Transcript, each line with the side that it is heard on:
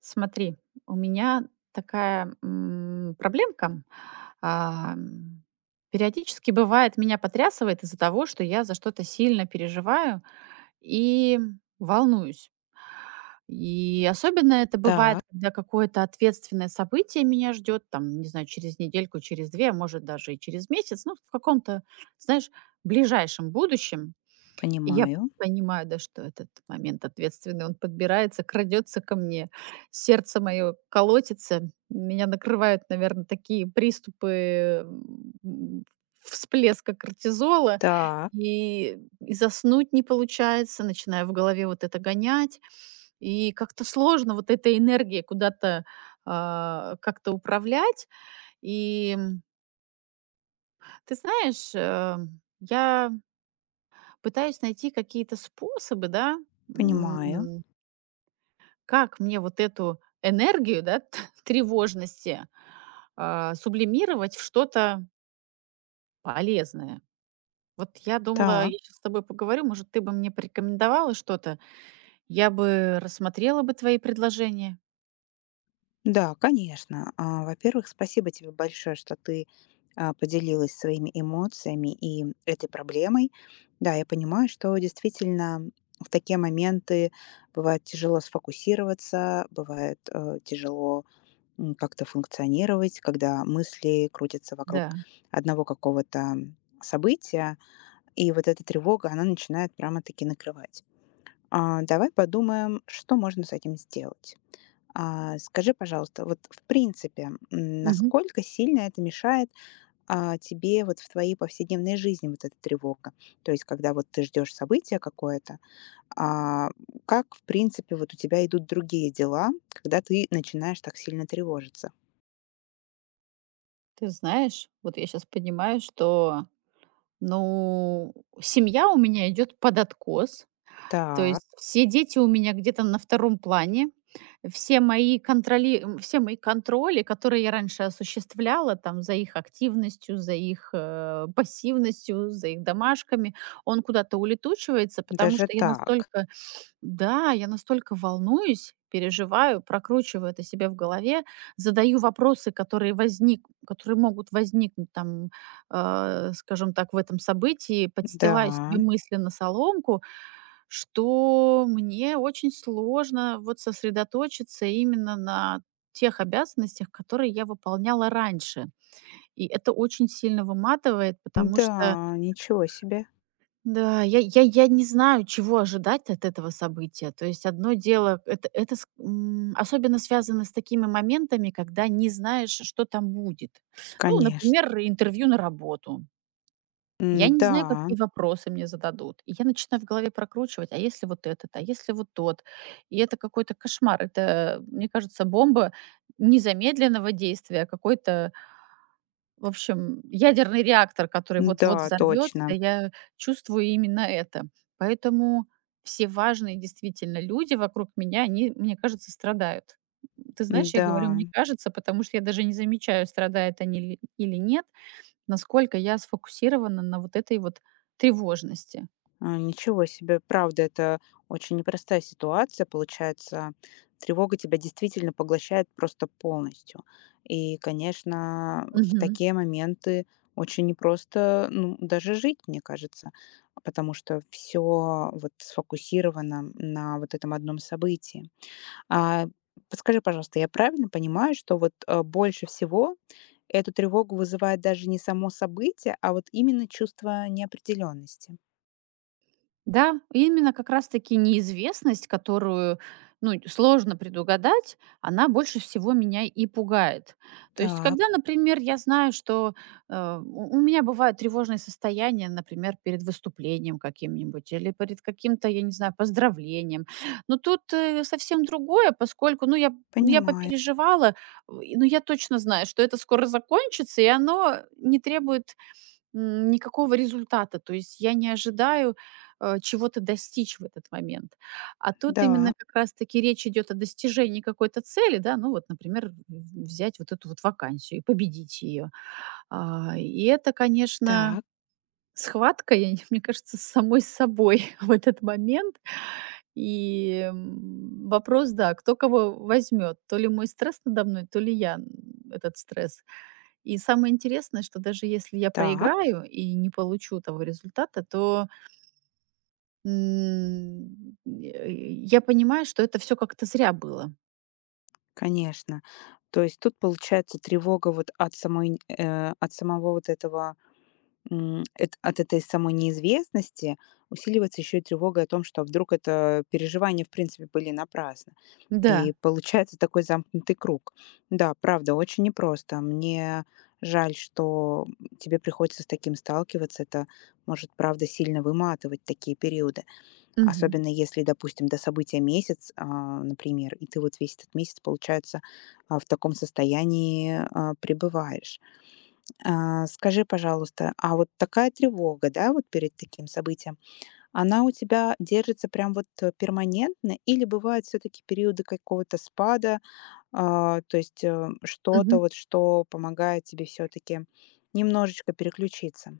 right: Смотри, у меня такая проблемка. А, м, Периодически бывает, меня потрясывает из-за того, что я за что-то сильно переживаю и волнуюсь. И особенно это бывает,
left: Так,
right: когда какое-то ответственное событие меня ждет, там, не знаю, через недельку, через две, а может, даже и через месяц, ну, в каком-то, знаешь, ближайшем будущем. И я п
left: понимаю.
right: понимаю, да, что этот момент ответственный, он подбирается, крадется ко мне. Сердце мое колотится. Меня накрывают, наверное, такие приступы, м, всплеска кортизола,
left: Так,
right: и заснуть не получается. Начинаю в голове вот это гонять, и как-то сложно вот этой энергией куда-то, как-то управлять. И, ты знаешь, я пытаюсь найти какие-то способы, да,
left: понимаю.
right: м, как мне вот эту энергию, да, тревожности сублимировать в что-то полезное. Вот я думала,
left: Так,
right: я сейчас с тобой поговорю, может, ты бы мне порекомендовала что-то, я бы рассмотрела бы твои предложения.
left: да, конечно. Во-первых, спасибо тебе большое, что ты поделилась своими эмоциями и этой проблемой. Да, я понимаю, что действительно в такие моменты бывает тяжело сфокусироваться, бывает тяжело как-то функционировать, когда мысли крутятся вокруг
right: Да.
left: одного какого-то события, и вот эта тревога, она начинает прямо-таки накрывать. Давай подумаем, что можно с этим сделать. Скажи, пожалуйста, вот в принципе,
right: Мгм.
left: насколько сильно это мешает тебе вот в твоей повседневной жизни вот эта тревога? То есть, когда вот ты ждешь события какое-то, а, как в принципе вот у тебя идут другие дела, когда ты начинаешь так сильно тревожиться?
right: Ты знаешь, вот я сейчас понимаю, что, ну, семья у меня идет под откос. То
left: Так,
right: есть все дети у меня где-то на втором плане. Все мои контроли, которые я раньше осуществляла там за их активностью, за их, пассивностью, за их домашками, он куда-то улетучивается, потому
left: даже
right: что я
left: так.
right: настолько волнуюсь, переживаю, прокручиваю это себе в голове, задаю вопросы, которые могут возникнуть там, скажем так, в этом событии,
left: Да,
right: подстилаю себе мысленно соломку, что мне очень сложно вот сосредоточиться именно на тех обязанностях, которые я выполняла раньше. И это очень сильно выматывает, потому что
left: да, ничего себе.
right: да, я не знаю, чего ожидать от этого события. То есть одно дело, это особенно связано с такими моментами, когда не знаешь, что там будет. Ну,
left: Конечно.
right: например, интервью на работу. Я не знаю,
left: Да,
right: какие вопросы мне зададут. И я начинаю в голове прокручивать, а если вот этот, а если вот тот. И это какой-то кошмар. Это, мне кажется, бомба не замедленного действия, а какой-то в общем, ядерный реактор, который вот-вот
left: да,
right: взорвется,
left: точно.
right: я чувствую именно это. Поэтому все важные действительно люди вокруг меня, они, мне кажется, страдают. Ты знаешь, я говорю
left: Да.
right: "мне кажется", потому что я даже не замечаю, страдают они ли или нет, насколько я сфокусирована на вот этой вот тревожности.
left: Ничего себе. Правда, это очень непростая ситуация. Получается, тревога тебя действительно поглощает просто полностью. И, конечно, в
right: Мгм.
left: такие моменты очень непросто, ну, даже жить, мне кажется, потому что все вот сфокусировано на вот этом одном событии. А Подскажи, пожалуйста, я правильно понимаю, что вот больше всего эту тревогу вызывает даже не само событие, а вот именно чувство неопределенности?
right: Да, именно как раз таки неизвестность, которую, ну, сложно предугадать, она больше всего меня и пугает. То есть,
left: Так.
right: когда, например, я знаю, что у меня бывают тревожные состояния, например, перед выступлением каким-нибудь или перед каким-то, я не знаю, поздравлением. Но тут совсем другое, поскольку, ну, ну, я
left: Понимаю.
right: попереживала, но я точно знаю, что это скоро закончится, и оно не требует никакого результата. То есть я не ожидаю, чего-то достичь в этот момент. А тут
left: Да.
right: именно как раз таки речь идет о достижении какой-то цели, да. Ну вот, например, в взять вот эту вот вакансию и победить ее. А, и это, конечно,
left: Так,
right: схватка, я не мне кажется, с самой собой в этот момент. И, вопрос, да, кто кого возьмет: то ли мой стресс надо мной, то ли я, этот стресс. И самое интересное, что даже если я
left: так,
right: проиграю и не получу того результата, то, я понимаю, что это все как-то зря было.
left: конечно. То есть тут получается тревога вот от самой, от самого вот этого, от этой самой неизвестности усиливается еще и тревога о том, что вдруг это переживания в принципе были напрасно. И
right: Да.
left: получается такой замкнутый круг. Да, правда, очень непросто. Мне жаль, что тебе приходится с таким сталкиваться. Это может, правда, сильно выматывать такие периоды.
right: Мгм.
left: Особенно если, допустим, до события месяц, например, и ты вот весь этот месяц, получается, в таком состоянии, пребываешь. Скажи, пожалуйста, а вот такая тревога, да, вот перед таким событием, она у тебя держится прям вот, перманентно или бывают все таки периоды какого-то спада? То есть, что-то
right: Мгм.
left: вот, что помогает тебе все таки немножечко переключиться?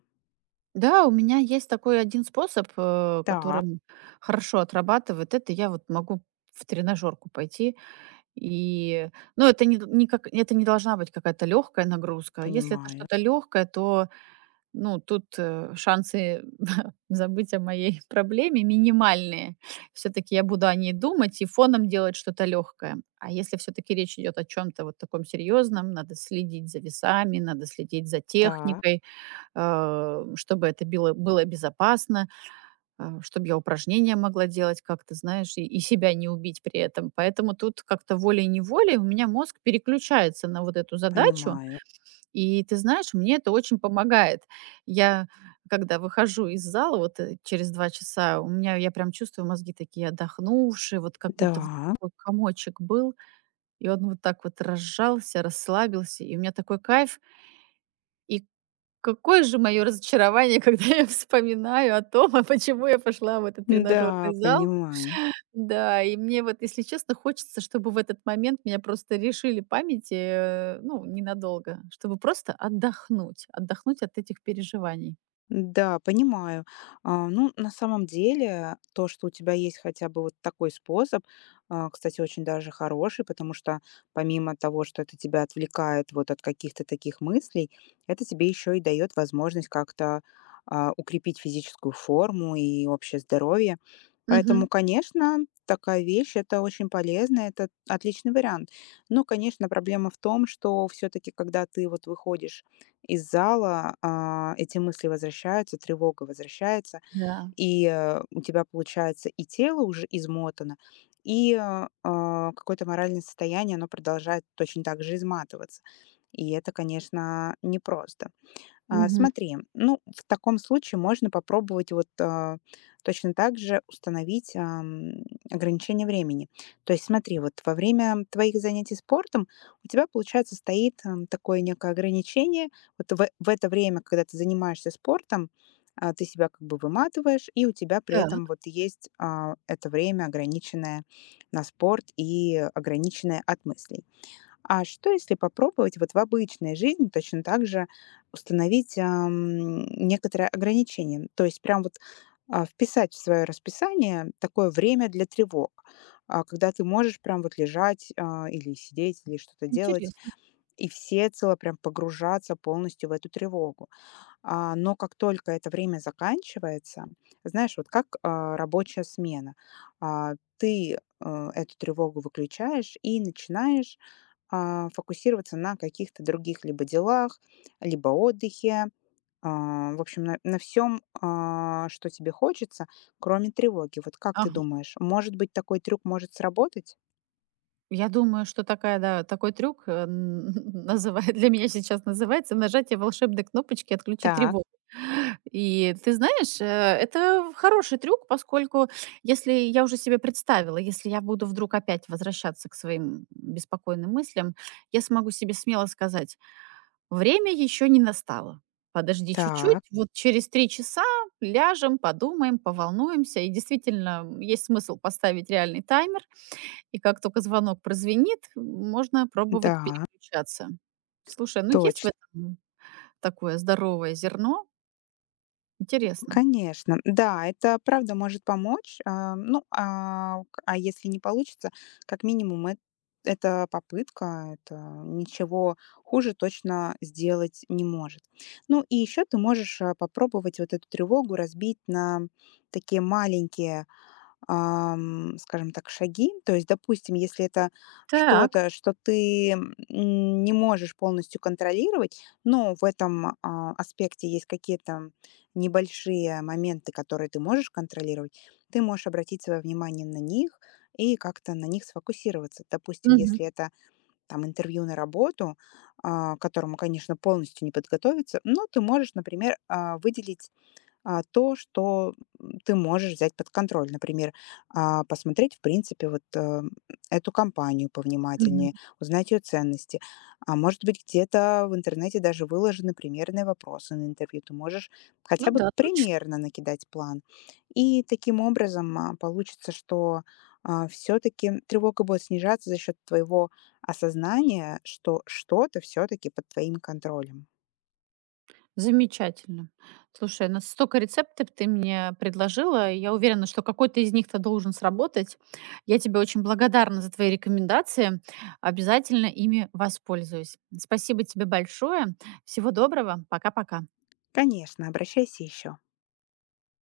right: Да, у меня есть такой один способ,
left: Да,
right: которым хорошо отрабатывает. Это я вот могу в тренажерку пойти. И, ну, это не должна быть какая-то легкая нагрузка. Если это
left: понимаю.
right: что-то легкое, то ну, тут, шансы забыть о моей проблеме минимальные. Все таки я буду о ней думать и фоном делать что-то легкое. А если все таки речь идет о чем то вот таком серьёзном, надо следить за весами, надо следить за
left: Да,
right: техникой, чтобы это было безопасно, чтобы я упражнения могла делать как-то, знаешь, и себя не убить при этом. Поэтому тут как-то волей-неволей у меня мозг переключается на вот эту задачу,
left: понимаю.
right: и ты знаешь, мне это очень помогает. Я когда выхожу из зала вот, через 2 часа, у меня я прям чувствую, мозги такие отдохнувшие, вот как будто вот
left: Да.
right: такой комочек был, и он вот так вот разжался, расслабился, и у меня такой кайф. И какое же моё разочарование, когда я вспоминаю о том, а почему я пошла в этот
left: Да,
right: тренажерный зал.
left: понимаю.
right: Да, и мне вот, если честно, хочется, чтобы в этот момент меня просто решили памяти, ну, ненадолго, чтобы просто отдохнуть, отдохнуть от этих переживаний.
left: Да, понимаю. Ну, на самом деле, то, что у тебя есть хотя бы вот такой способ, кстати, очень даже хороший, потому что помимо того, что это тебя отвлекает вот от каких-то таких мыслей, это тебе еще и дает возможность как-то укрепить физическую форму и общее здоровье.
right: Мгм.
left: Поэтому, конечно, такая вещь, это очень полезно, это отличный вариант. Но, конечно, проблема в том, что все-таки, когда ты вот выходишь из зала, эти мысли возвращаются, тревога возвращается,
right: Да.
left: и, у тебя получается и тело уже измотано, и, какое-то моральное состояние, оно продолжает точно так же изматываться. И это, конечно, непросто.
right: Мгм.
left: Смотри, ну, в таком случае можно попробовать вот точно так же установить ограничение времени. То есть смотри, вот во время твоих занятий спортом у тебя, получается, стоит такое некое ограничение. Вот в это время, когда ты занимаешься спортом, ты себя как бы выматываешь, и у тебя при этом
right: Так,
left: вот есть это время ограниченное на спорт и ограниченное от мыслей. А что, если попробовать вот в обычной жизни точно так же установить некоторое ограничение? То есть прям вот вписать в свое расписание такое время для тревог, когда ты можешь прям вот лежать или сидеть, или что-то делать,
right: интересно.
left: и всецело прям погружаться полностью в эту тревогу. Но как только это время заканчивается, знаешь, вот как рабочая смена, ты эту тревогу выключаешь и начинаешь фокусироваться на каких-то других либо делах, либо отдыхе, в общем, на всем, что тебе хочется, кроме тревоги. Вот как ты
right: Ага.
left: думаешь, может быть, такой трюк может сработать?
right: Я думаю, что да, такой трюк, э, н называет для меня сейчас называется нажатие волшебной кнопочки "Отключи
left: Так,
right: тревогу". И ты знаешь, это хороший трюк, поскольку если я уже себе представила, если я буду вдруг опять возвращаться к своим беспокойным мыслям, я смогу себе смело сказать: "Время еще не настало. Подожди чуть-чуть,
left: так,
right: вот через 3 часа ляжем, подумаем, поволнуемся". И действительно, есть смысл поставить реальный таймер, и как только звонок прозвенит, можно пробовать
left: да,
right: переключаться. Слушай, ну есть в
left: точно.
right: этом такое здоровое зерно? Интересно.
left: Конечно, да, это правда может помочь. Ну, а если не получится, как минимум это попытка, это ничего хуже точно сделать не может. Ну и еще ты можешь попробовать вот эту тревогу разбить на такие маленькие скажем так, шаги. То есть, допустим, если это
right: Так.
left: что-то, что ты не можешь полностью контролировать, но в этом аспекте есть какие-то небольшие моменты, которые ты можешь контролировать, ты можешь обратить свое внимание на них и как-то на них сфокусироваться. Допустим,
right: Мгм,
left: если это там интервью на работу, к которому, конечно, полностью не подготовиться, но ты можешь, например, выделить то, что ты можешь взять под контроль. Например, посмотреть, в принципе, вот, эту компанию
right: мгм.
left: повнимательнее, узнать ее ценности. А может быть, где-то в интернете даже выложены примерные вопросы на интервью. Ты можешь
right: Ну
left: хотя бы
right: да, точно.
left: примерно накидать план. И таким образом, получится, что, все-таки тревога будет снижаться за счет твоего осознания, что что-то все-таки под твоим контролем.
right: Замечательно. Слушай, ну столько рецептов ты мне предложила, и я уверена, что какой-то из них-то должен сработать. Я тебе очень благодарна за твои рекомендации. Обязательно ими воспользуюсь. Спасибо тебе большое. Всего доброго. Пока-пока.
left: Конечно, обращайся еще.